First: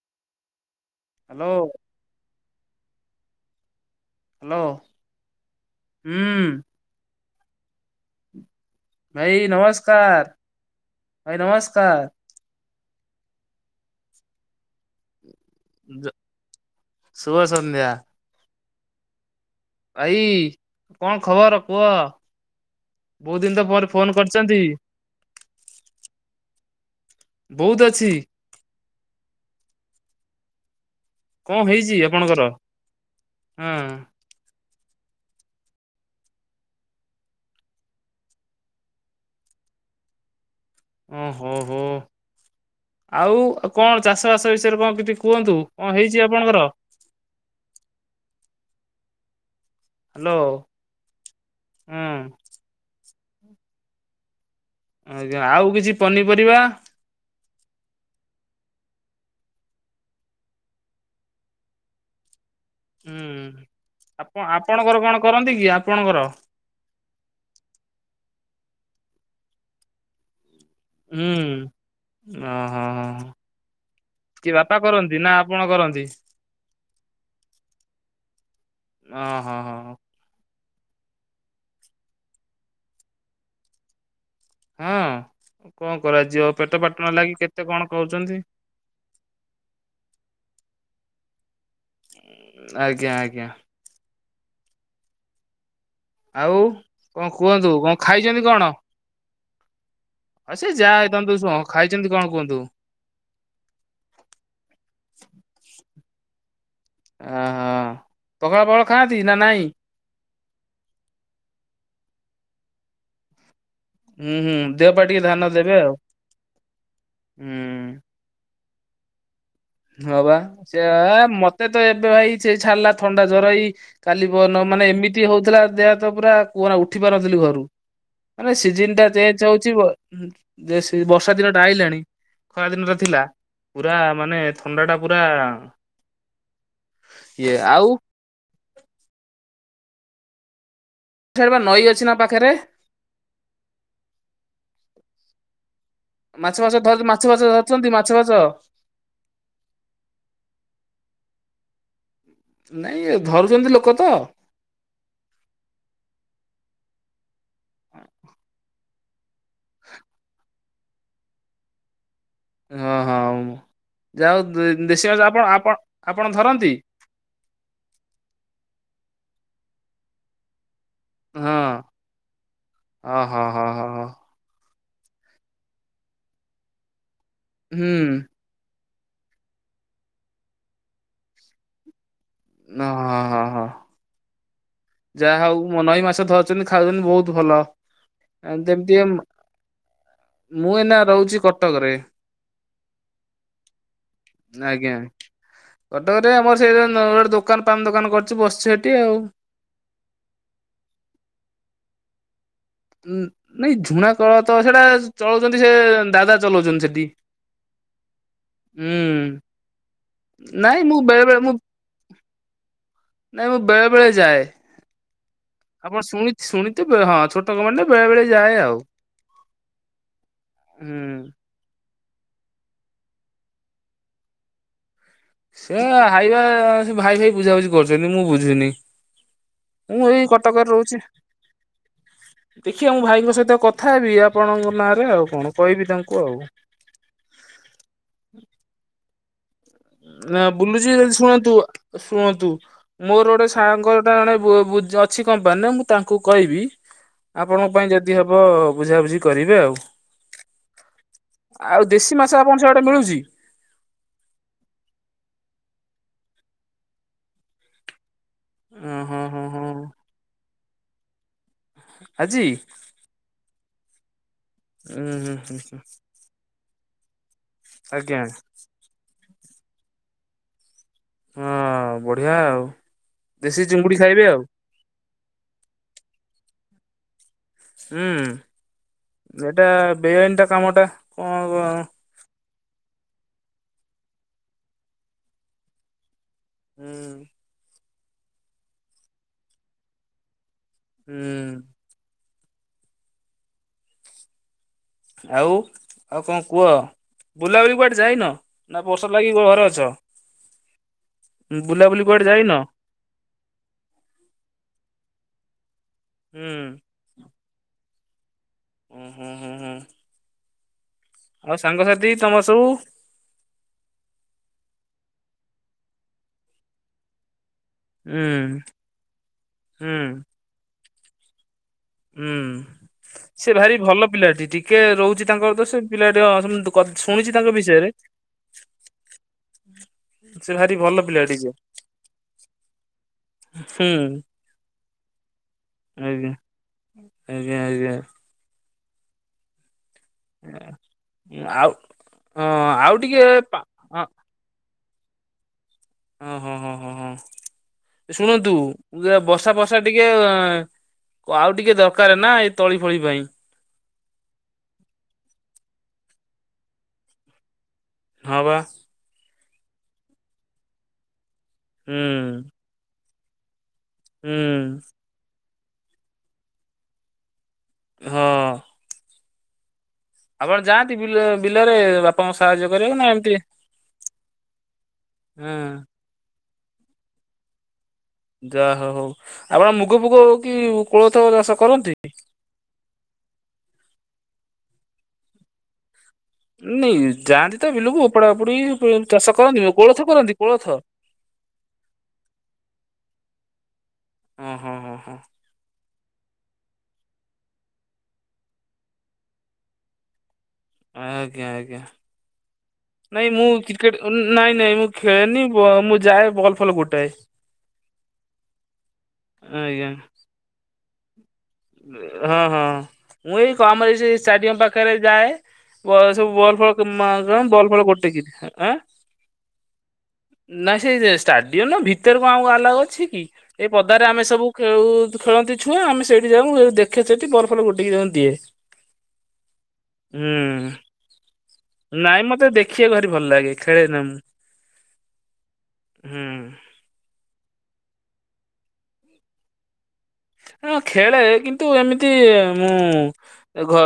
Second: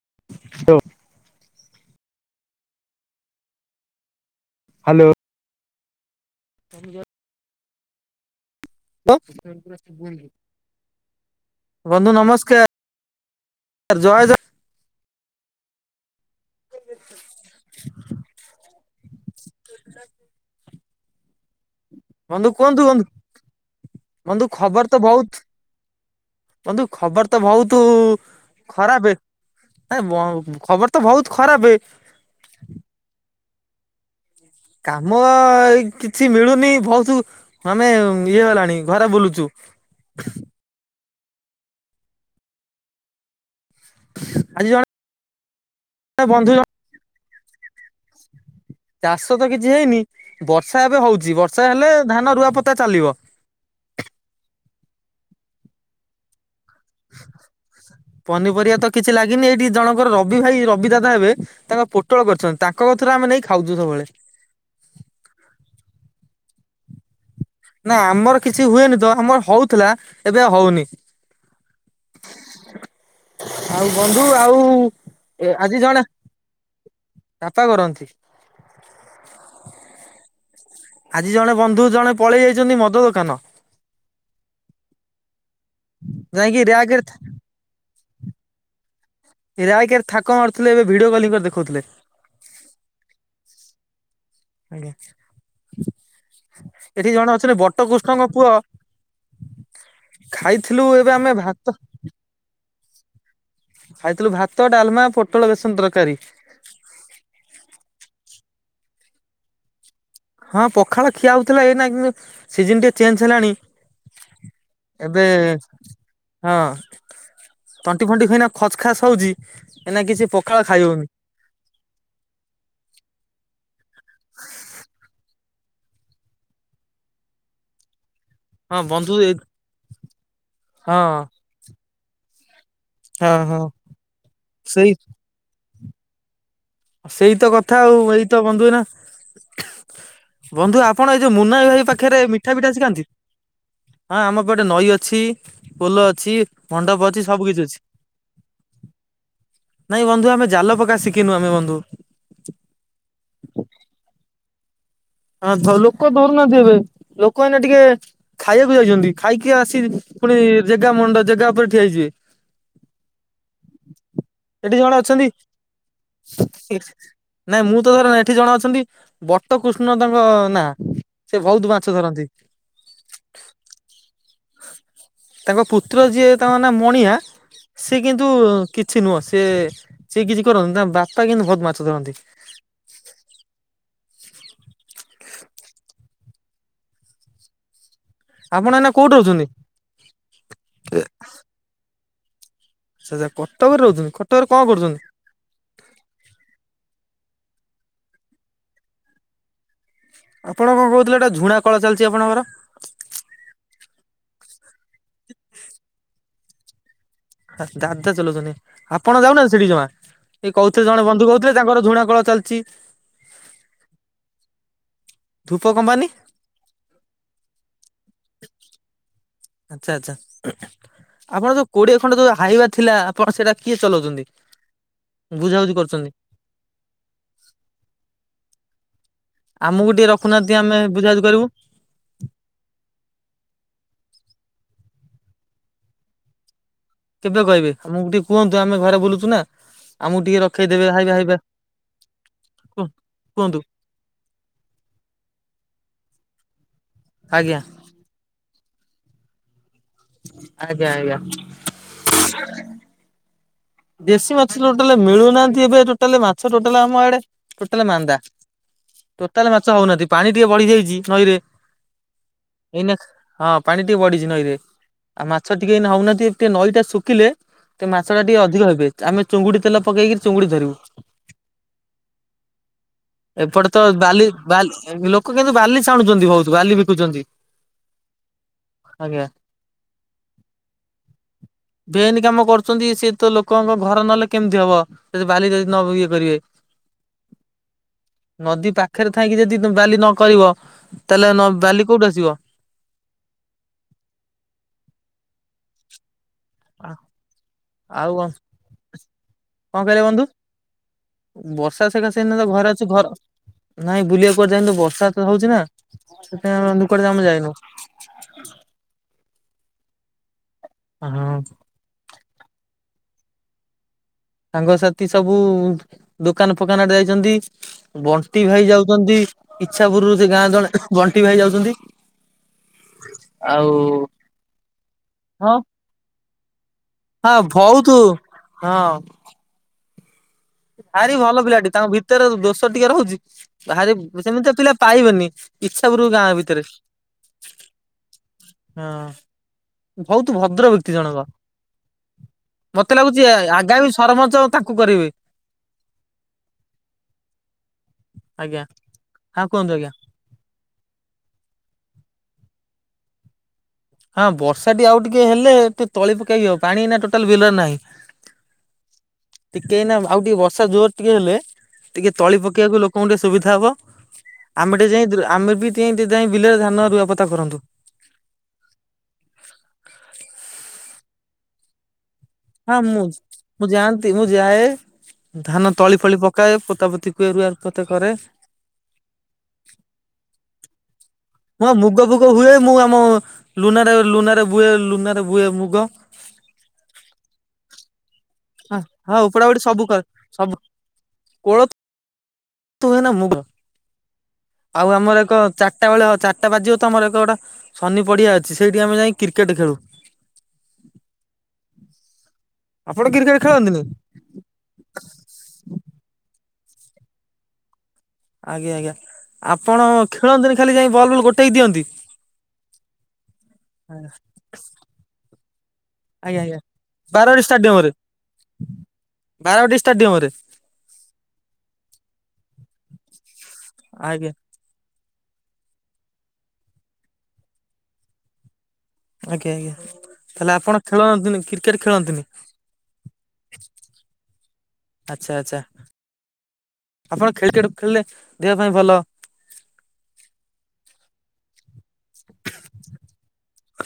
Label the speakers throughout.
Speaker 1: [unintelligible]
Speaker 2: Hello hello
Speaker 1: hello.
Speaker 2: ହୁଁ ଭାଇ ନମସ୍କାର
Speaker 1: [unintelligible]
Speaker 2: ଭାଇ ନମସ୍କାର।
Speaker 1: ବନ୍ଧୁ ନମସ୍କାର। ଜଣେ ଯ
Speaker 2: ଶୁଭ ସନ୍ଧ୍ୟା ଭାଇ କଣ ଖବର। ପୁଅ
Speaker 1: ବନ୍ଧୁ କୁହନ୍ତୁ ବନ୍ଧୁ।
Speaker 2: ବହୁତ ଦିନ ତ ପରେ ଫୋନ୍
Speaker 1: ବନ୍ଧୁ
Speaker 2: କରିଛନ୍ତି।
Speaker 1: ଖବର ତ ବହୁତ
Speaker 2: [unintelligible]
Speaker 1: ବନ୍ଧୁ ଖବର ତ ବହୁତ ଖରାପେ [unintelligible] ଖବର ତ ବହୁତ ଖରାପେ।
Speaker 2: ହୁଁ
Speaker 1: କାମ କିଛି ମିଳୁନି ବହୁତ ଆମେ ଇଏ ହେଲାଣି ଘରେ ବୁଲୁଛୁ।
Speaker 2: [inaudible] ଓ ହୋ ହୋ ଆଉ କଣ ଚାଷ ବାସ
Speaker 1: ଆଜି
Speaker 2: ବିଷୟରେ
Speaker 1: ଜଣେ
Speaker 2: କଣ କିଛି କୁହନ୍ତୁ। କଣ ହେଇଛି
Speaker 1: ବନ୍ଧୁ
Speaker 2: ଆପଣଙ୍କର?
Speaker 1: ଜଣେ ଚାଷ ତ କିଛି ହେଇନି
Speaker 2: ହ୍ୟାଲୋ
Speaker 1: ବର୍ଷା ଏବେ ହଉଛି ବର୍ଷା ହେଲେ
Speaker 2: ହୁଁ
Speaker 1: ଧାନ ରୁଆ ପୋତା ଚାଲିବ।
Speaker 2: ଆଜ୍ଞା, ଆଉ କିଛି ପନିପରିବା?
Speaker 1: ପନିପରିବା ତ କିଛି ଲାଗିନି। ଏଇଠି, ଜଣଙ୍କର ରବି ଭାଇ ରବି ଦାଦା ହେବେ ତାଙ୍କର ପୋଟଳ କରିଛନ୍ତି। ତାଙ୍କ କତୁରୁ
Speaker 2: ହୁଁ,
Speaker 1: ଆମେ ନେଇ ଖାଉଛୁ ସବୁବେଳେ।
Speaker 2: ଆପଣ ଆପଣଙ୍କର କଣ କରନ୍ତି କି! ଆପଣଙ୍କର
Speaker 1: ନା, ଆମର କିଛି ହୁଏନି ତ ଆମର ହଉଥିଲା। ଏବେ ଅ
Speaker 2: ହୁଁ। ଅ-ଅ ହ ହ ହ,
Speaker 1: ଆଉ ବନ୍ଧୁ
Speaker 2: କିଏ
Speaker 1: ଆଉ
Speaker 2: ବାପା କରନ୍ତି ନା
Speaker 1: ଏ
Speaker 2: ଆପଣ
Speaker 1: ଆଜି ଜଣେ
Speaker 2: କରନ୍ତି?
Speaker 1: ବାପା କରନ୍ତି।
Speaker 2: ହ।
Speaker 1: ଆଜି ଜଣେ ବନ୍ଧୁ ଜଣେ ପଳେଇ ଯାଇଛନ୍ତି, ମଦ ଦୋକାନ।
Speaker 2: ହଁ, କଣ କରାଯିବ?
Speaker 1: ଯାଇକି
Speaker 2: ପେଟ
Speaker 1: ର୍ୟାକ
Speaker 2: ପାଟଣା
Speaker 1: ରେ
Speaker 2: ଲାଗି କେତେ କଣ କରୁଛନ୍ତି?
Speaker 1: ଏରା ଏଇକରେ ମାରୁଥିଲେ। ଏବେ ଭିଡିଓ କଲିଂ କରି ଦେଖଉଥିଲେ।
Speaker 2: ଆଜ୍ଞା, ଆଜ୍ଞା।
Speaker 1: ଆଜ୍ଞା।
Speaker 2: ଆଉ
Speaker 1: ଏଠି
Speaker 2: କଣ
Speaker 1: ଜଣେ ଅଛନ୍ତି
Speaker 2: କୁହନ୍ତୁ କଣ
Speaker 1: ବଟକୃଷ୍ଣଙ୍କ
Speaker 2: ଖାଇଛନ୍ତି
Speaker 1: ପୁଅ।
Speaker 2: କଣ ଆ ସେ
Speaker 1: ଖାଇଥିଲୁ,
Speaker 2: ଯାହା
Speaker 1: ଏବେ
Speaker 2: ହେଇଥାନ୍ତୁ
Speaker 1: ଆମେ
Speaker 2: ଶୁଣ
Speaker 1: ଭାତ
Speaker 2: ଖାଇଛନ୍ତି କଣ କୁହନ୍ତୁ
Speaker 1: ଖାଇଥିଲୁ ଭାତ, ଡାଲମା, ପୋଟଳ ବେସନ ତରକାରୀ।
Speaker 2: ଓହୋ ପଖାଳ ଫକାଳ ଖାଆନ୍ତି ନା, ନାଇଁ?
Speaker 1: ହଁ, ପଖାଳ ଖିଆ ହେଉଥିଲା, ଏଇନା କିନ୍ ସିଜନ ଟିକେ ଚେଞ୍ଜ ହେଲାଣି।
Speaker 2: ହୁଁ ହୁଁ ଦେହ ପା ଟିକେ
Speaker 1: ଏବେ
Speaker 2: ଧ୍ୟାନ ଦେବେ ଆଉ
Speaker 1: ହଁ,
Speaker 2: ହୁଁ
Speaker 1: ତଣ୍ଟି ଫଣ୍ଟି ଖଇନା ଖଚ ଖାସ ହଉଛି। ଏଇନା
Speaker 2: ହଁ,
Speaker 1: କିଛି
Speaker 2: ବା
Speaker 1: ପଖାଳ ଖାଇ ହଉନି
Speaker 2: ସେଆ-ଆ ମତେ ତ ଏବେ ଭାଇ, ସେଇ ଛାଡିଲା ଥଣ୍ଡା ଜର ହେଇ କାଲି ପନ ମାନେ ଏମିତି ହଉଥୁ ଥିଲା, ଦେହ ତ ପୁରା କୁହନା ଉଠି ପାରୁନଥିଲି ଘରୁ ମାନେ
Speaker 1: ହଁ
Speaker 2: ସିଜନ୍ ଟା
Speaker 1: ବନ୍ଧୁ ଏ
Speaker 2: ଚେଞ୍ଜ ହଉଛି, ବ ଯେ ସେ
Speaker 1: ହଁ
Speaker 2: ବର୍ଷା ଦିନ ଟା ଆଇଲାଣି! ଖରା ଦିନଟା ଥିଲା।
Speaker 1: ହଁ ହଁ
Speaker 2: ପୁରା ମାନେ ଥଣ୍ଡା ଟା ପୁରା
Speaker 1: ସେଇତ କଥା ଆଉ। ଏଇତ ବନ୍ଧୁ ଏଇନା, ବନ୍ଧୁ ଆପ୍ ଆପଣ ଏଇ ଯଉ,
Speaker 2: ସିଆଡେ ବା
Speaker 1: ମୁନା ଭାଇ
Speaker 2: ନଈ ଅଛି ନା
Speaker 1: ପାଖରେ ମିଠା ପିଠା ଆସି ଖାଆନ୍ତି? ହଁ, ଆମ ପଟେ ନଈ ଅଛି, ପୋଲ ଅଛି, ମଣ୍ଡପ ଅଛି, ସବୁ କିଛି ଅଛି।
Speaker 2: ଅଛ।
Speaker 1: ନାଇଁ, ବନ୍ଧୁ ଆମେ ଜାଲ ପକା ଶିଖିନୁ ଆମେ ବନ୍ଧୁ।
Speaker 2: ନାଇଁ, ଧରୁଛନ୍ତି ଲୋକ ତ!
Speaker 1: ହ ଲୋକ ଧରୁନାହାଁନ୍ତି ଏବେ। ଲୋକମାନେ ଟିକେ ଖାଇବାକୁ ଯାଇଛନ୍ତି। ଖାଇକି ଆସିି ପୁଣି ଜେଗା ମଣ୍ଡ, ଜେଗା ଉପରେ ଠିଆଇଯିବେ।
Speaker 2: ହଁ, ହଁ, ମୋ ଯାହା
Speaker 1: ଏଠି
Speaker 2: ହଉ,
Speaker 1: ଜଣେ
Speaker 2: ଦେଶୀ
Speaker 1: ଅଛନ୍ତି
Speaker 2: ମାଛ ଆପଣ ଆପଣ ଆପଣ ଧରନ୍ତି?
Speaker 1: ନାଇଁ, ମୁଁ ତ ଧର ନାଇଁ ଏଠି ଜଣେ ଅଛନ୍ତି! ବଟକୃଷ୍ଣ ତାଙ୍କ-ଅ ନାଁ। ସେ
Speaker 2: ହଁ
Speaker 1: ବହୁତ ମାଛ ଧରନ୍ତି।
Speaker 2: ହଁ ହଁ ହଁ ହଁ ହଁ
Speaker 1: ତାଙ୍କ ପୁତ୍ର ଯିଏ ତାଙ୍କ ନା ମଣିଆ,
Speaker 2: ହୁଁ
Speaker 1: ସିଏ କିନ୍ତୁ କିଛି ନୁହଁ ସେ, ସିଏ କିଛି କର [unintelligible] ତାଙ୍କ ବାପା କିନ୍ତୁ ବହୁତ ମାଛ ଧରନ୍ତି।
Speaker 2: ନ ହଁ ହଁ ହଁ ହ। ଯାହା ହଉ, ମନଈ ମାଛ ଧରିଛନ୍ତି, ଖାଉଛନ୍ତି ବହୁତ ଭଲ।
Speaker 1: ଆପଣ ଏଇନା
Speaker 2: ଦେମିତି ଆମ୍,
Speaker 1: କୋଉଠି ରହୁଛନ୍ତି?
Speaker 2: ମୁଁ ଏନା ରହୁଛି କଟକରେ।
Speaker 1: ଅଚ୍ଛା ଚ୍ଛା, କଟକରେ ରହୁଛନ୍ତି! କଟକରେ କଣ
Speaker 2: ଆଜ୍ଞା
Speaker 1: କରୁଛନ୍ତି?
Speaker 2: କଟକରେ ଆମର ସେଇ [unintelligible] ଗୋଟେ ଦୋକାନ ପାନ ଦୋକାନ କରିଛି, ବସଛି ହେଠି ଆଉ।
Speaker 1: ଆପଣ କଣ କହୁଥିଲେ? ଏଟା ଝୁଣା କଳ ଚାଲିଛି ଆପଣଙ୍କର!
Speaker 2: ନାଇଁ, ଝୁଣା କଳ ତ ସେଟା ଚଳଉଛନ୍ତି, ସେ ଦାଦା ଚଲଉଛନ୍ତି ସେଠି।
Speaker 1: ଦାଦା ଚଲଉଛନି, ଆପଣ ଯାଉ
Speaker 2: ହୁଁ
Speaker 1: ନାହାଁନ୍ତି ସେଠିକି ଜମା? ଏ
Speaker 2: ନାଇଁ
Speaker 1: କହୁଥିଲେ,
Speaker 2: ମୁଁ
Speaker 1: ଜଣେ
Speaker 2: ବେଳେ
Speaker 1: ବନ୍ଧୁ
Speaker 2: ବେଳେ ମୁଁ
Speaker 1: କହୁଥିଲେ, ତାଙ୍କର ଝୁଣା କଳ ଚାଲିଚି।
Speaker 2: ବେଳେବେଳେ ଯାଏ। ଆପଣ
Speaker 1: କମ୍ପାନୀ
Speaker 2: ଶୁଣି ଶୁଣିଥିବେ, ହଁ, ଛୋଟକ ମାନେ ବେଳେ ବେଳେ ଯାଏ ଆଉ।
Speaker 1: ଆଚ୍ଛା ଆଚ୍ଛା
Speaker 2: ହୁଁ।
Speaker 1: ଆପଣ ଯୋଉ କୋଡିଏ ପଣ କରିଛନ୍ତି। ଯୋଉ ହାଇବା ଥିଲା ଆପଣ ସେଇଟା କିଏ ଚଲାଉଛନ୍ତି? ବୁଝାବୁଝି
Speaker 2: ସେ
Speaker 1: କରୁଛନ୍ତି?
Speaker 2: ହାଇବା ସେ ଭାଇ ଭାଇ ବୁଝାବୁଝି କରୁଛନ୍ତି ମୁଁ ବୁଝୁନି।
Speaker 1: ଆମକୁ
Speaker 2: ମୁଁ
Speaker 1: ଟିକେ
Speaker 2: ଏଇ
Speaker 1: ରଖୁନାହାନ୍ତି
Speaker 2: କଟକରେ
Speaker 1: ଆମେ
Speaker 2: ରହୁଛି।
Speaker 1: ବୁଝାବୁଝି କରିବୁ।
Speaker 2: ଦେଖିବା ମୁଁ ଭାଇଙ୍କ ସହିତ କଥା ହେବି ଆପଣଙ୍କ ନାଁରେ ଆଉ କଣ କହିବି ତାଙ୍କୁ ଆଉ
Speaker 1: କେବେ କହିବେ ଆମକୁ ଟିକେ କୁହନ୍ତୁ ଆମେ ଘରେ ବୁଲଛୁ ନା ଆମକୁ ଟିକେ
Speaker 2: ନା
Speaker 1: ରଖେଇଦେବେ
Speaker 2: ବୁଲୁଛି ଯେ
Speaker 1: ହାଇବା ହାଇବା
Speaker 2: ଶୁଣନ୍ତୁ ଶୁଣନ୍ତୁ ମୋର ଗୋଟେ
Speaker 1: କୁହନ୍ତୁ
Speaker 2: ସାଙ୍ଗ ଟା ଏବେ ଜଣେ ଜ ଅଛି କମ୍ପାନୀ ରେ ମୁଁ ତାଙ୍କୁ କହିବି
Speaker 1: ଆଜ୍ଞା।
Speaker 2: ଆପଣଙ୍କ ପାଇଁ ଯଦି ହେବ ବୁଝାବୁଝି କରିବେ ଆଉ।
Speaker 1: ଆଜ୍ଞା ଆଜ୍ଞା
Speaker 2: ଆଉ ଦେଶୀ ମାଛ ଆପଣ ସିଆଡେ ମିଳୁଛି?
Speaker 1: ଦେଶୀ ମାଛ ଟୋଟାଲ ମିଳୁନାହାନ୍ତି ଏବେ ଟୋଟାଲି ମାଛ ଟୋଟାଲ ଆମ ଆଡେ ଟୋଟାଲ ମାନ୍ଦା।
Speaker 2: ଓ ହଁ ହଁ
Speaker 1: ଟୋଟାଲେ ମାଛ
Speaker 2: ହଁ
Speaker 1: ହଉନାହାନ୍ତି ପାଣି ଟିକେ ବଢି ଯାଇଛି ନଈରେ
Speaker 2: ଆଜି?
Speaker 1: ଏଇନା ହଁ ପାଣି ଟିକେ ବଢିଛି ନଈରେ
Speaker 2: ଉଁ
Speaker 1: ଆଉ
Speaker 2: ହୁଁ
Speaker 1: ମାଛ
Speaker 2: ହୁଁ
Speaker 1: ଟିକେ ଏ ହଉନାହାନ୍ତି ଟ ନଈ ଟା ଶୁଖିଲେ ସେ ମାଛ
Speaker 2: ଆଜ୍ଞା
Speaker 1: ଟା ଟିକେ ଅଧି କ, ଆମେ ଚୁଙ୍ଗୁଡି ତଲ ପକେଇକି ଚୁଙ୍ଗୁଡି ଧରିବୁ।
Speaker 2: ହଁ ବଢିଆ। ଆଉ ଦେଶୀ
Speaker 1: ଏପଟେ ତ
Speaker 2: ଚିଙ୍ଗୁଡି ଖାଇବେ
Speaker 1: ବାଲି
Speaker 2: ଆଉ
Speaker 1: ବା ବାଲୋକ କିନ୍ତୁ ବାଲି ଛାଣୁଛନ୍ତି ବହୁତ ବାଲି ବିକୁଛନ୍ତି
Speaker 2: ହୁଁ।
Speaker 1: ଆଜ୍ଞା।
Speaker 2: ଏଟା ବେଆଇନ ଟା କାମଟା କ
Speaker 1: ଲୋକଣଙ୍କ ଘର ନହେଲେ କେମିତି ହବ ଯଦି ବାଲି ଯଦି ନ ଇଏ କରିବେ
Speaker 2: ହୁଁ।
Speaker 1: ନଦୀ ପାଖରେ ଥାଇକି ଯଦି ତମେ ବାଲି ନ କହିବ
Speaker 2: ହୁଁ
Speaker 1: ତାହେଲେ ବାଲି କୋଉଠି ଆସିବ।
Speaker 2: ଆଉ? ଆଉ କଣ କୁହ ବୁଲାବୁଲି କୁଆଡେ
Speaker 1: ଆଉ କଣ
Speaker 2: ଯାଇନ ନା ବର୍ସା ଲାଗି ଘରେ
Speaker 1: କଣ
Speaker 2: ଅଛ?
Speaker 1: କହିଲେ ବନ୍ଧୁ ବର୍ଷା
Speaker 2: ବୁଲାବୁଲି
Speaker 1: ସେକା
Speaker 2: କୁଆଡେ
Speaker 1: ସେନା ତ
Speaker 2: ଯାଇନ?
Speaker 1: ଘରେ ଅଛି ଘର ନାଇଁ ବୁଲିବାକୁ କୁଆଡେ ଥାଇନ୍ତୁ ବର୍ଷା ହଉଛି ନା ସେଥିାଇଁ ଆମେ
Speaker 2: ହୁଁ
Speaker 1: ଦୁ ଆମେ ଯାଇନୁ।
Speaker 2: ହୁଁ ହୁଁ ହୁଁ ହୁଁ।
Speaker 1: ହଁ
Speaker 2: ଆଉ ସାଙ୍ଗସାଥି ତମର ସବୁ
Speaker 1: ସାଙ୍ଗସାଥି ସବୁ ଦୋକାନ ଫୋକାନେ ଆଡେ ଯାଇଛନ୍ତି
Speaker 2: ହୁଁ
Speaker 1: ବଣ୍ଟି ଭାଇ ଯାଉଛନ୍ତି। ଇଚ୍ଛା
Speaker 2: ହୁଁ
Speaker 1: ପୂୁରରୁ ସେ ଗାଁ ଜଣେ ବଣ୍ଟି ଭାଇ ଯାଉଛନ୍ତି।
Speaker 2: ହୁଁ ସେ
Speaker 1: ଆଉ
Speaker 2: ଭାରି ଭଲ ପିଲାଟି। ଟିକେ ରହୁଛି
Speaker 1: ହଁ
Speaker 2: ତାଙ୍କର ଦୋଷ ସେ ପିଲାଟି ସେମ
Speaker 1: ହଁ ବହୁତ ହଁ
Speaker 2: ସେ
Speaker 1: ଭାରି
Speaker 2: ପିଲା
Speaker 1: ଭଲ
Speaker 2: ଟିକେ
Speaker 1: ପିଲାଟି ତାଙ୍କ ଭିତରେ ଦୋଷ ଟିକେ ରହୁଛି।
Speaker 2: ହୁଁ
Speaker 1: ଭାରି ସେମିତିଆ ପିଲା ପାଇବେନି ଇଛା ପୂରୁ ରୁ ଗାଁ
Speaker 2: ଆଜ୍ଞା
Speaker 1: ଭିତରେ।
Speaker 2: ଆଜ୍ଞା ଆଜ୍ଞା।
Speaker 1: ହଁ। ବହୁତ ଭଦ୍ର ବ୍ୟକ୍ତି ଜଣକ।
Speaker 2: ଆଉ ହଁ ଆଉ
Speaker 1: ମତେ
Speaker 2: ଟିକେ
Speaker 1: ଲାଗୁଛି
Speaker 2: ପା
Speaker 1: ଆଗାମୀ
Speaker 2: ହଁ
Speaker 1: ସରପଞ୍ଚ ତା କୁ କରିବେ
Speaker 2: ହଁ ହଁ ହଁ ହଁ। ଶୁଣନ୍ତୁ
Speaker 1: ଆଜ୍ଞା। ହଁ
Speaker 2: ବସା
Speaker 1: କୁହନ୍ତୁ
Speaker 2: ଫସା
Speaker 1: ଆଜ୍ଞା
Speaker 2: ଟିକେ ଅ ଆଉ ଟିକେ ଦରକାର ନା ଏତ ତଳି ଫଳି ପାଇଁ
Speaker 1: ହଁ ବର୍ଷା ଟି ଆଉ ଟିକେ ହେଲେ ଟିକେ ତଳି ପକେଇବ ପାଣି ନା ଟୋଟାଲ ବିଲରେ ନାହିଁ।
Speaker 2: ହଁ ବ
Speaker 1: ଟିକେ ଏନା ଆଉ ଟିକେ ବର୍ଷା ଜୋର ଟିକେ ହେଲେ
Speaker 2: ହୁଁ
Speaker 1: ଟିକେ ତଳି ପକେଇବାକୁ ଲୋକଙ୍କୁ ଟିକେ ସୁବିଧା ହବ। ଆମେ
Speaker 2: ହୁଁ
Speaker 1: ଟିକେ ଯାଇଥିଲୁ। ଆମେ ବି ସେନ୍ତି ଯାଇ ବିଲରେ ଧାନ ରୁଆପତ୍ତା କରନ୍ତୁ।
Speaker 2: ହଁ। ଆପଣ ଯାଆନ୍ତି ବିଲ ବିଲରେ ବାପାଙ୍କୁ ସାହାଯ୍ୟ
Speaker 1: ହଁ
Speaker 2: କରିବାକୁ
Speaker 1: ମୁଁ
Speaker 2: ନା ଏମିତି
Speaker 1: ମୁଁ ଯାଆନ୍ତି ମୁଁ ଯାଏ
Speaker 2: ହଁ
Speaker 1: ଧାନ ତଳି ଫଳି ପକା କାଏ ପୋତା ପୋତି କୁଏ ରୂଆ କରେ
Speaker 2: ଯାହା ହୋଉ ଆପଣ ମୁଗ ଫୁଗ ହଉ କି କୋଳ
Speaker 1: ମୂବା ମୁଗ ଫୁଗ ହୁଏ ମୁଁ ଆମ ଲୁନାରେ। ଲୁନାରେ ବୁଏ ଲୁନ ରେ ବୁଏ ମୁଗ।
Speaker 2: ନେଇଁ ଯାଆନ୍ତି ତ ବିଲୁକୁୁ। ଓପଡା ଓପୁଡି
Speaker 1: ହଁ ହଁ
Speaker 2: ଚାଷ
Speaker 1: ଉପଡା ଉପଡି
Speaker 2: କରନ୍ତି
Speaker 1: ସବୁ କରେ
Speaker 2: କୋଳଥ କରନ୍ତି କୋଳଥ।
Speaker 1: ଥ ହୁଏନା ମୁଗ।
Speaker 2: ହଁ ହଁ
Speaker 1: ଆଉ
Speaker 2: ହଁ ହଁ
Speaker 1: ଆମର ଏକ ଚା ଚାରିଟା ବେଳେ ହ ଚାରିଟା ବାଜିବ ତମର ଏକରେ ଗୋଟା ସନି ପଡିଆ ଅଛି ସେଇଠି ଆମେ ଯାଇ କ୍ରିକେଟ ଖେଳୁ।
Speaker 2: ଆଜ୍ଞା ଆଜ୍ଞା।
Speaker 1: ଆପଣ
Speaker 2: ନାଇଁ
Speaker 1: କ୍ରିକେଟ
Speaker 2: ମୁଁ
Speaker 1: ଖେଳନ୍ତିନି?
Speaker 2: କ୍ରିକେଟ ନାଇଁ ନାଇଁ ମୁଁ ଖେଳେନି ବ ମୁଁ ଯାଏ ବଲ। ଫଲ ଗୋଟଏ।
Speaker 1: ଆଜ୍ଞା ଆଜ୍ଞା ଆପଣ ଖେଳନ୍ତିନି ଖାଲି ଯାଇ ବଲ ଫଲ ଗୋଟା
Speaker 2: ହଁ ହଁ ମୁଁ ଏଇ କ ଆମରି ଏ ଏଇ ଷ୍ଟାଡିୟମ ପାଖରେ ଯାଏ। ଏ ସବୁ
Speaker 1: ଆଜ୍ଞା
Speaker 2: ବଲ
Speaker 1: ଆଜ୍ଞା।
Speaker 2: ଫଲ ମାଗଣା
Speaker 1: ବାରବାଟୀ
Speaker 2: ବଲ ଗୋଟେ କି‌ ଦିଏ ଆଁ।
Speaker 1: ଷ୍ଟାଡିୟମ ରେ।
Speaker 2: ନାଇ ସେଇ ଯେ ଷ୍ଟାଡିୟମ ନୁଅ ଭିତରେ କଣ ଆମକୁ ଆଲଓ ଅଛି କି ଏଇ ପଦାରେ ଆମେ
Speaker 1: ଆଜ୍ଞା
Speaker 2: ସବୁ ଖେଳୁୁ। ଖେଳନ୍ତି ଛୁଆ ଆମେ ସେଇଠି ଯାଉ ମୁଁ ଦେଖେ ସେଠି ବଲ ଫଲ ଗୋଟେଇକି ତାଙ୍କୁ ଦିଏ।
Speaker 1: ଆଜ୍ଞା ଆଜ୍ଞା ତାହେଲେ
Speaker 2: ହୁଁ
Speaker 1: ଆପଣ ଖେଳନ୍ତିନ କ୍ରି
Speaker 2: ନାଇଁ ମତେ ଦେଖିବାକୁ ଭାରି ଭଲ ଲାଗେ ଖେଳିନା ମୁଁ।
Speaker 1: ଆଚ୍ଛା ଆଚ୍ଛା
Speaker 2: ହୁଁ।
Speaker 1: ଆପଣ କ୍ରିକେଟ ଖେଳିଲେ ଦେହ ପାଇଁ ଭଲ।
Speaker 2: ମାନେ କଁ ଖେଳେ କିନ୍ତୁ ଏମିତି ମୁଁ ଘ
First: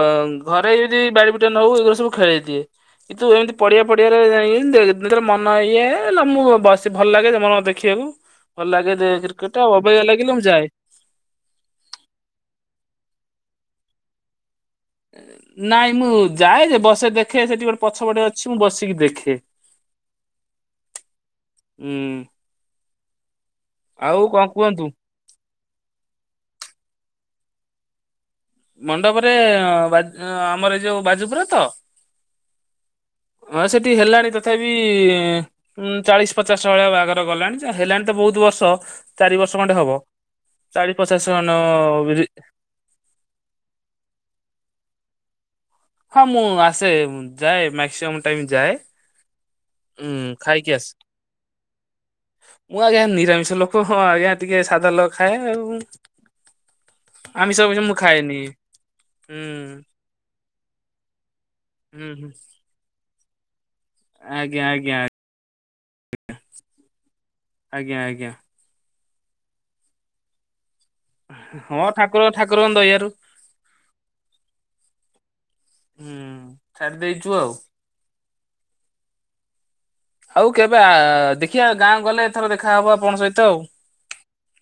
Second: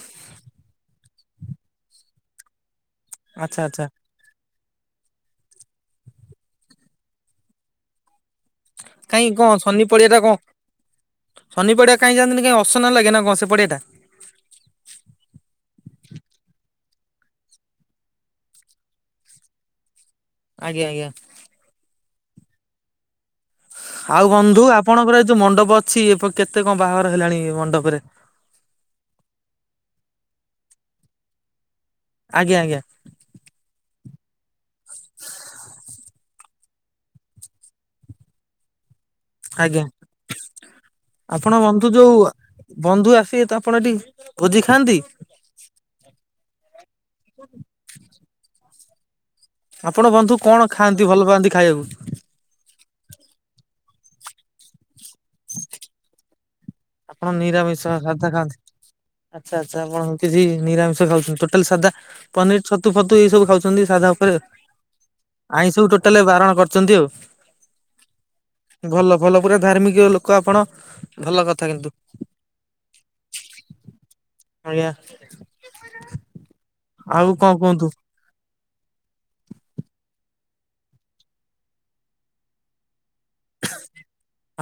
Speaker 2: ଘରେ ଯଦି ବାଡମି ମିଟର ହଉ ଏଗୁରା ସବୁ ଖେଳେଇ ଦିଏ କିନ୍ତୁ ଏମିତି
Speaker 1: ଆଚ୍ଛା
Speaker 2: ପଡିଆ
Speaker 1: ଆଚ୍ଛା।
Speaker 2: ଫଡିଆରେ ଯାଇଁ ଦେଖ ଯେତେବେଳେ ମନ ଇଏ ହେଲା ମୁଁ ବସେ ଭଲ ଲାଗେ ମ ଦେଖିବାକୁ। ଭଲ ଲାଗେ ରେ
Speaker 1: କାଇଁ କଣ
Speaker 2: କ୍ରିକେଟା
Speaker 1: ଶନି
Speaker 2: ଅବାଗିଆ
Speaker 1: ପଡିଆ ଟା କଣ
Speaker 2: ଲାଗିଲେ ମୁଁ ଯାଏ।
Speaker 1: ଶନି ପଡିଆ କାଇଁ ଯାଆନ୍ତିନି କାଇଁ ଅସନା ଲାଗେ ନା କଣ ସେ ପଡିଆଟା।
Speaker 2: ହୁଁ। ନାଇଁ ମୁଁ ଯାଏ ଯେ ବସେ ଦେଖେ ସେଠି ଗୋଟେ ପଛପଟେ ଅଛି ମୁଁ ବସିକି ଦେଖେ।
Speaker 1: ଆଜ୍ଞା, ଆଜ୍ଞା।
Speaker 2: ହୁଁ
Speaker 1: ଆଉ
Speaker 2: କଣ
Speaker 1: ବନ୍ଧୁ
Speaker 2: କୁହନ୍ତୁ?
Speaker 1: ଆପଣଙ୍କର ଏ ଯୋଉ ମଣ୍ଡପ ଅଛି ଏ କେତେ କଣ ବାହାଘର ହେଲାଣି ମଣ୍ଡପରେ।
Speaker 2: ମଣ୍ଡପରେ ବା ଆମର ଏଇ ଯୋଉ ବାଜୁପୁରେ ତ।
Speaker 1: ଆଜ୍ଞା ଆଜ୍ଞା
Speaker 2: ହଁ ସେଠି ହେଲାଣି ତଥାପି ଉଁ ଚାଳିଶ। ପଚାଶ ଟା ଭଳିଆ ବାହାଘର ଗଲାଣି ଜା ହେଲାଣି ତ ବହୁତ ବର୍ଷ। ଚାରି ବର୍ଷ ଖଣ୍ଡେ
Speaker 1: ଆଜ୍ଞା
Speaker 2: ହବ ଚାଳିଶ ପଚାଶ
Speaker 1: ଆପଣ
Speaker 2: ଖଣ୍ଡ
Speaker 1: ବନ୍ଧୁ ଯୋଉ ବନ୍ଧୁ ଆସିବେ ତ ଆପଣ ଏଠି ଭୋଜି ଖାଆନ୍ତି।
Speaker 2: ହଁ ମୁଁ ଆସେ ଯାଏ ମାକ୍ସିମମ୍ ଟାଇମ ଯାଏ।
Speaker 1: ଆପଣ
Speaker 2: ଉଁ
Speaker 1: ବନ୍ଧୁ କଣ
Speaker 2: ଖାଇକି ଆସେ।
Speaker 1: ଖାଆନ୍ତି ଭଲ ପାଆନ୍ତି ଖାଇଆକୁ?
Speaker 2: ମୁଁ ଆଜ୍ଞା ନିରାମିଷ ଲୋକ ହଁ ଆଜ୍ଞା ଟିକେ ସାଧା ଲ ଖାଏ ଆଉ।
Speaker 1: ଆପଣ
Speaker 2: ଆମିଷ ଫାମିଷ
Speaker 1: ନିରାମିଷ
Speaker 2: ମୁଁ
Speaker 1: ସାଦା
Speaker 2: ଖାଏନି।
Speaker 1: ଖାଆନ୍ତି
Speaker 2: ହୁଁ
Speaker 1: ଆଚ୍ଛା ଆଚ୍ଛା ଆପଣ କିଛି ନିରାମିଷ ଖାଉଛନ୍ତି ଟୋଟାଲ ସାଧା
Speaker 2: ହୁଁ ହୁଁ
Speaker 1: ପନିର ଛତୁ ଫତୁ ଏଇ ସବୁ ଖାଉଛନ୍ତି। ସାଧା ଉପରେ
Speaker 2: ଆଜ୍ଞା ଆଜ୍ଞା।
Speaker 1: ଆଇଁଷ କୁ ଟୋଟାଲ ବାରଣ କରିଛନ୍ତି ଆଉ।
Speaker 2: ଆଜ୍ଞା, ଆଜ୍ଞା।
Speaker 1: ଭଲ ଭଲ ପୁରା ଧାର୍ମିକ ଲୋକ ଆପଣ। ଭଲ କଥା
Speaker 2: ହଁ
Speaker 1: କିନ୍ତୁ
Speaker 2: ଠାକୁର ଠାକୁରଙ୍କ ଦୟାରୁ
Speaker 1: ଆଜ୍ଞା।
Speaker 2: ହୁଁ ଛାଡି ଦେଇଛୁ
Speaker 1: ଆଉ କଣ କୁହନ୍ତୁ।
Speaker 2: ଆଉ କେବେ ଆ ଦେଖିବା ଗାଁ କୁ ଗଲେ ଏଥର ଦେଖାହବ ଆପଣଙ୍କ ସହିତ। ଆଉ।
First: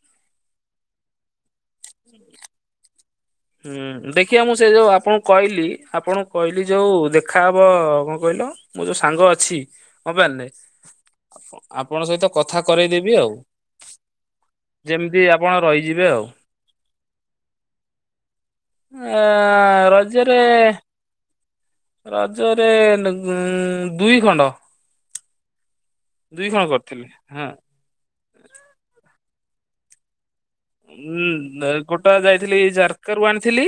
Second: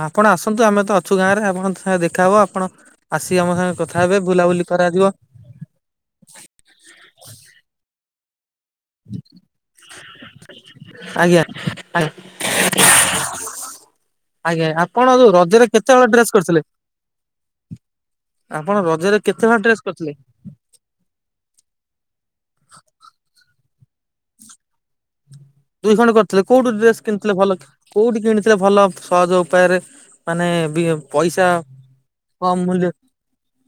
Speaker 1: ଆପଣ ଆସନ୍ତୁ ଆମେ ତ ଅଛୁ ଗାଁରେ ଆପଣ ସାଙ୍ଗେ ଦେଖାହେବ ଆପଣ। ଆସିକି ଆମ ସାଙ୍ଗେ କଥା
Speaker 2: ହୁଁ
Speaker 1: ହେବେ
Speaker 2: ଦେଖିବା ମୁଁ
Speaker 1: ବୁଲାବୁଲି
Speaker 2: ସେ ଯୋଉ
Speaker 1: କରାଯିବ
Speaker 2: ଆପଣଙ୍କୁ କହିଲି ଆପଣଙ୍କୁ କହିଲି ଯୋଉ ଦେଖାହବ। କହିଲ ମୋ ଯୋଉ ସାଙ୍ଗ ଅଛି ମୋବାଇଲରେ
Speaker 1: ଆଜ୍ଞା, ଆ
Speaker 2: ଆପଣଙ୍କ ସହିତ କଥା କରେଇଦେବି ଆଉ।
Speaker 1: ଆଜ୍ଞା ଆପଣ
Speaker 2: ଯେମିତି
Speaker 1: ଯୋଉ ରଜରେ କେତେ ହଳ
Speaker 2: ରହିଯିବେ ଆଉ
Speaker 1: ଡ୍ରେସ କରିଥିଲେ। ଆପଣ ରଜରେ
Speaker 2: ଏ
Speaker 1: କେତେ ହଳ‌ ଡ୍ରେସ୍ କରିଥିଲେ?
Speaker 2: ରଜରେ ରଜରେ ନୁ ଦୁଇ ଖଣ୍ଡ।
Speaker 1: ଦୁଇ ଖଣ୍ଡ କରିଥିଲେ।
Speaker 2: ଦୁଇ ଖଣ୍ଡ
Speaker 1: କୋଉଠି ଡ୍ରେସ୍
Speaker 2: କରିଥିଲି
Speaker 1: କିଣିଥିଲେ
Speaker 2: ହଁ।
Speaker 1: ଭଲ କୋଉଠି କିଣିଥିଲେ ଭଲ ସହଜ ଉପାୟରେ। ମାନେ ବି ପଇସା
Speaker 2: ଉଁ ଗୋଟା
Speaker 1: କମ
Speaker 2: ଯାଇଥିଲି
Speaker 1: ମୂଲ୍ୟ।
Speaker 2: ଜାରକାରୁ ଆଣିଥିଲି।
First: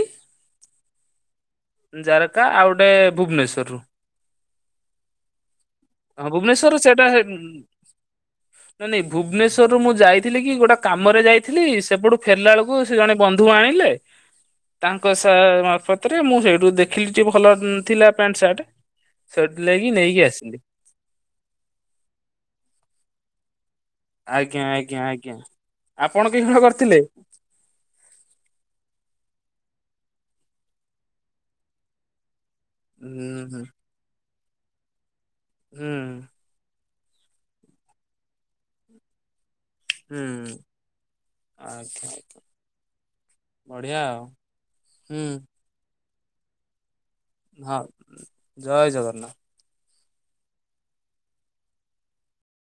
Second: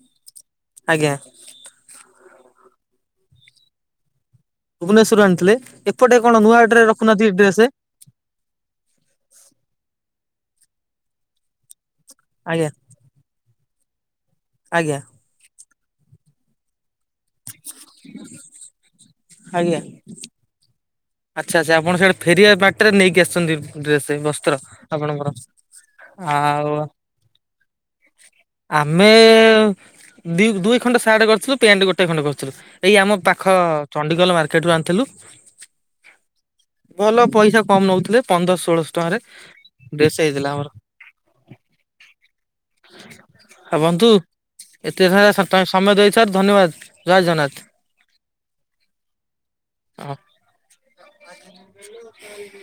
Speaker 1: ଆଜ୍ଞା।
Speaker 2: ଜାରକା ଆଉ ଗୋଟେ ଭୁବନେଶ୍ଵରରୁ।
Speaker 1: ଭୁବନେଶ୍ଵରରୁ ଆଣିଥିଲେ। ଏପଟେ
Speaker 2: ହଁ
Speaker 1: କଣ ନୂଆହାଟ ରେ ରଖୁନାହାନ୍ତି କି ଡ୍ରେସ?
Speaker 2: ନା ନାଇଁ ଭୁବନେଶ୍ୱରରୁ ମୁଁ ଯାଇ ଥିଲି କି ଗୋଟେ କାମରେ ଯାଇଥିଲି ସେପଟୁ ଫେରିଲା
Speaker 1: ଆଜ୍ଞା
Speaker 2: ବେଳକୁ ସେ ଜଣେ ବନ୍ଧୁ ଆଣିଲେ।
Speaker 1: ଆଜ୍ଞା
Speaker 2: ତାଙ୍କ ସା ମାଫତରେ ମୁଁ ସେଇଠୁ ଦେଖିଚି ଭଲ ଥିଲା ପ୍ୟାଣ୍ଟ ସାର୍ଟ।
Speaker 1: ଆଜ୍ଞା
Speaker 2: ସେଥିଲାଗି ନେଇକି ଆସିଲି।
Speaker 1: ଆଚ୍ଛା, ଆଚ୍ଛା। ଆପଣ ସେଟା ଫେରିବା ବାଟରେ ନେଇକି ଆସିଛନ୍ତି। ଡ୍ରେସ ବସ୍ତ୍ର
Speaker 2: ଆଜ୍ଞା ଆଜ୍ଞା
Speaker 1: ଆପଣଙ୍କର।
Speaker 2: ଆଜ୍ଞା ଆପଣ କି ହଳ
Speaker 1: ଆଉ
Speaker 2: କରିଥିଲେ
Speaker 1: ଆମେ ଦି ଦୁଇ ଖଣ୍ଡ ସାର୍ଟ କରିଥିଲୁ ପ୍ୟାଣ୍ଟ ଗୋଟେ ଖଣ୍ଡେ କରିଥିଲୁ। ଏଇ ଆମ
Speaker 2: ହୁଁ
Speaker 1: ପାଖ
Speaker 2: ହୁଁ
Speaker 1: ଚଣ୍ଡିଖୋଲ ମାର୍କ ସେଠୁ ଆଣିଥିଲୁ।
Speaker 2: ହୁଁ
Speaker 1: ଭଲ ପଇସା କମ ନେଉଥିଲେ ପନ୍ଦର ଷୋଳଶ ଟଙ୍କାରେ। ଡ୍ରେସ
Speaker 2: ହୁଁ
Speaker 1: ହେଇଥିଲା ଆମର
Speaker 2: ଆଜ୍ଞା ଆଜ୍ଞା।
Speaker 1: ଆ
Speaker 2: ବଢିଆ
Speaker 1: ବନ୍ଧୁ
Speaker 2: ଆଉ
Speaker 1: ଏତେ
Speaker 2: ହୁଁ
Speaker 1: ସମୟ ଦେଇଥିବାରୁ ଧନ୍ୟବାଦ। ଜୟ ଜଗନ୍ନାଥ।
Speaker 2: ହଁ ଜୟ ଜଗନ୍ନାଥ।
Speaker 1: [unintelligible] [inaudible]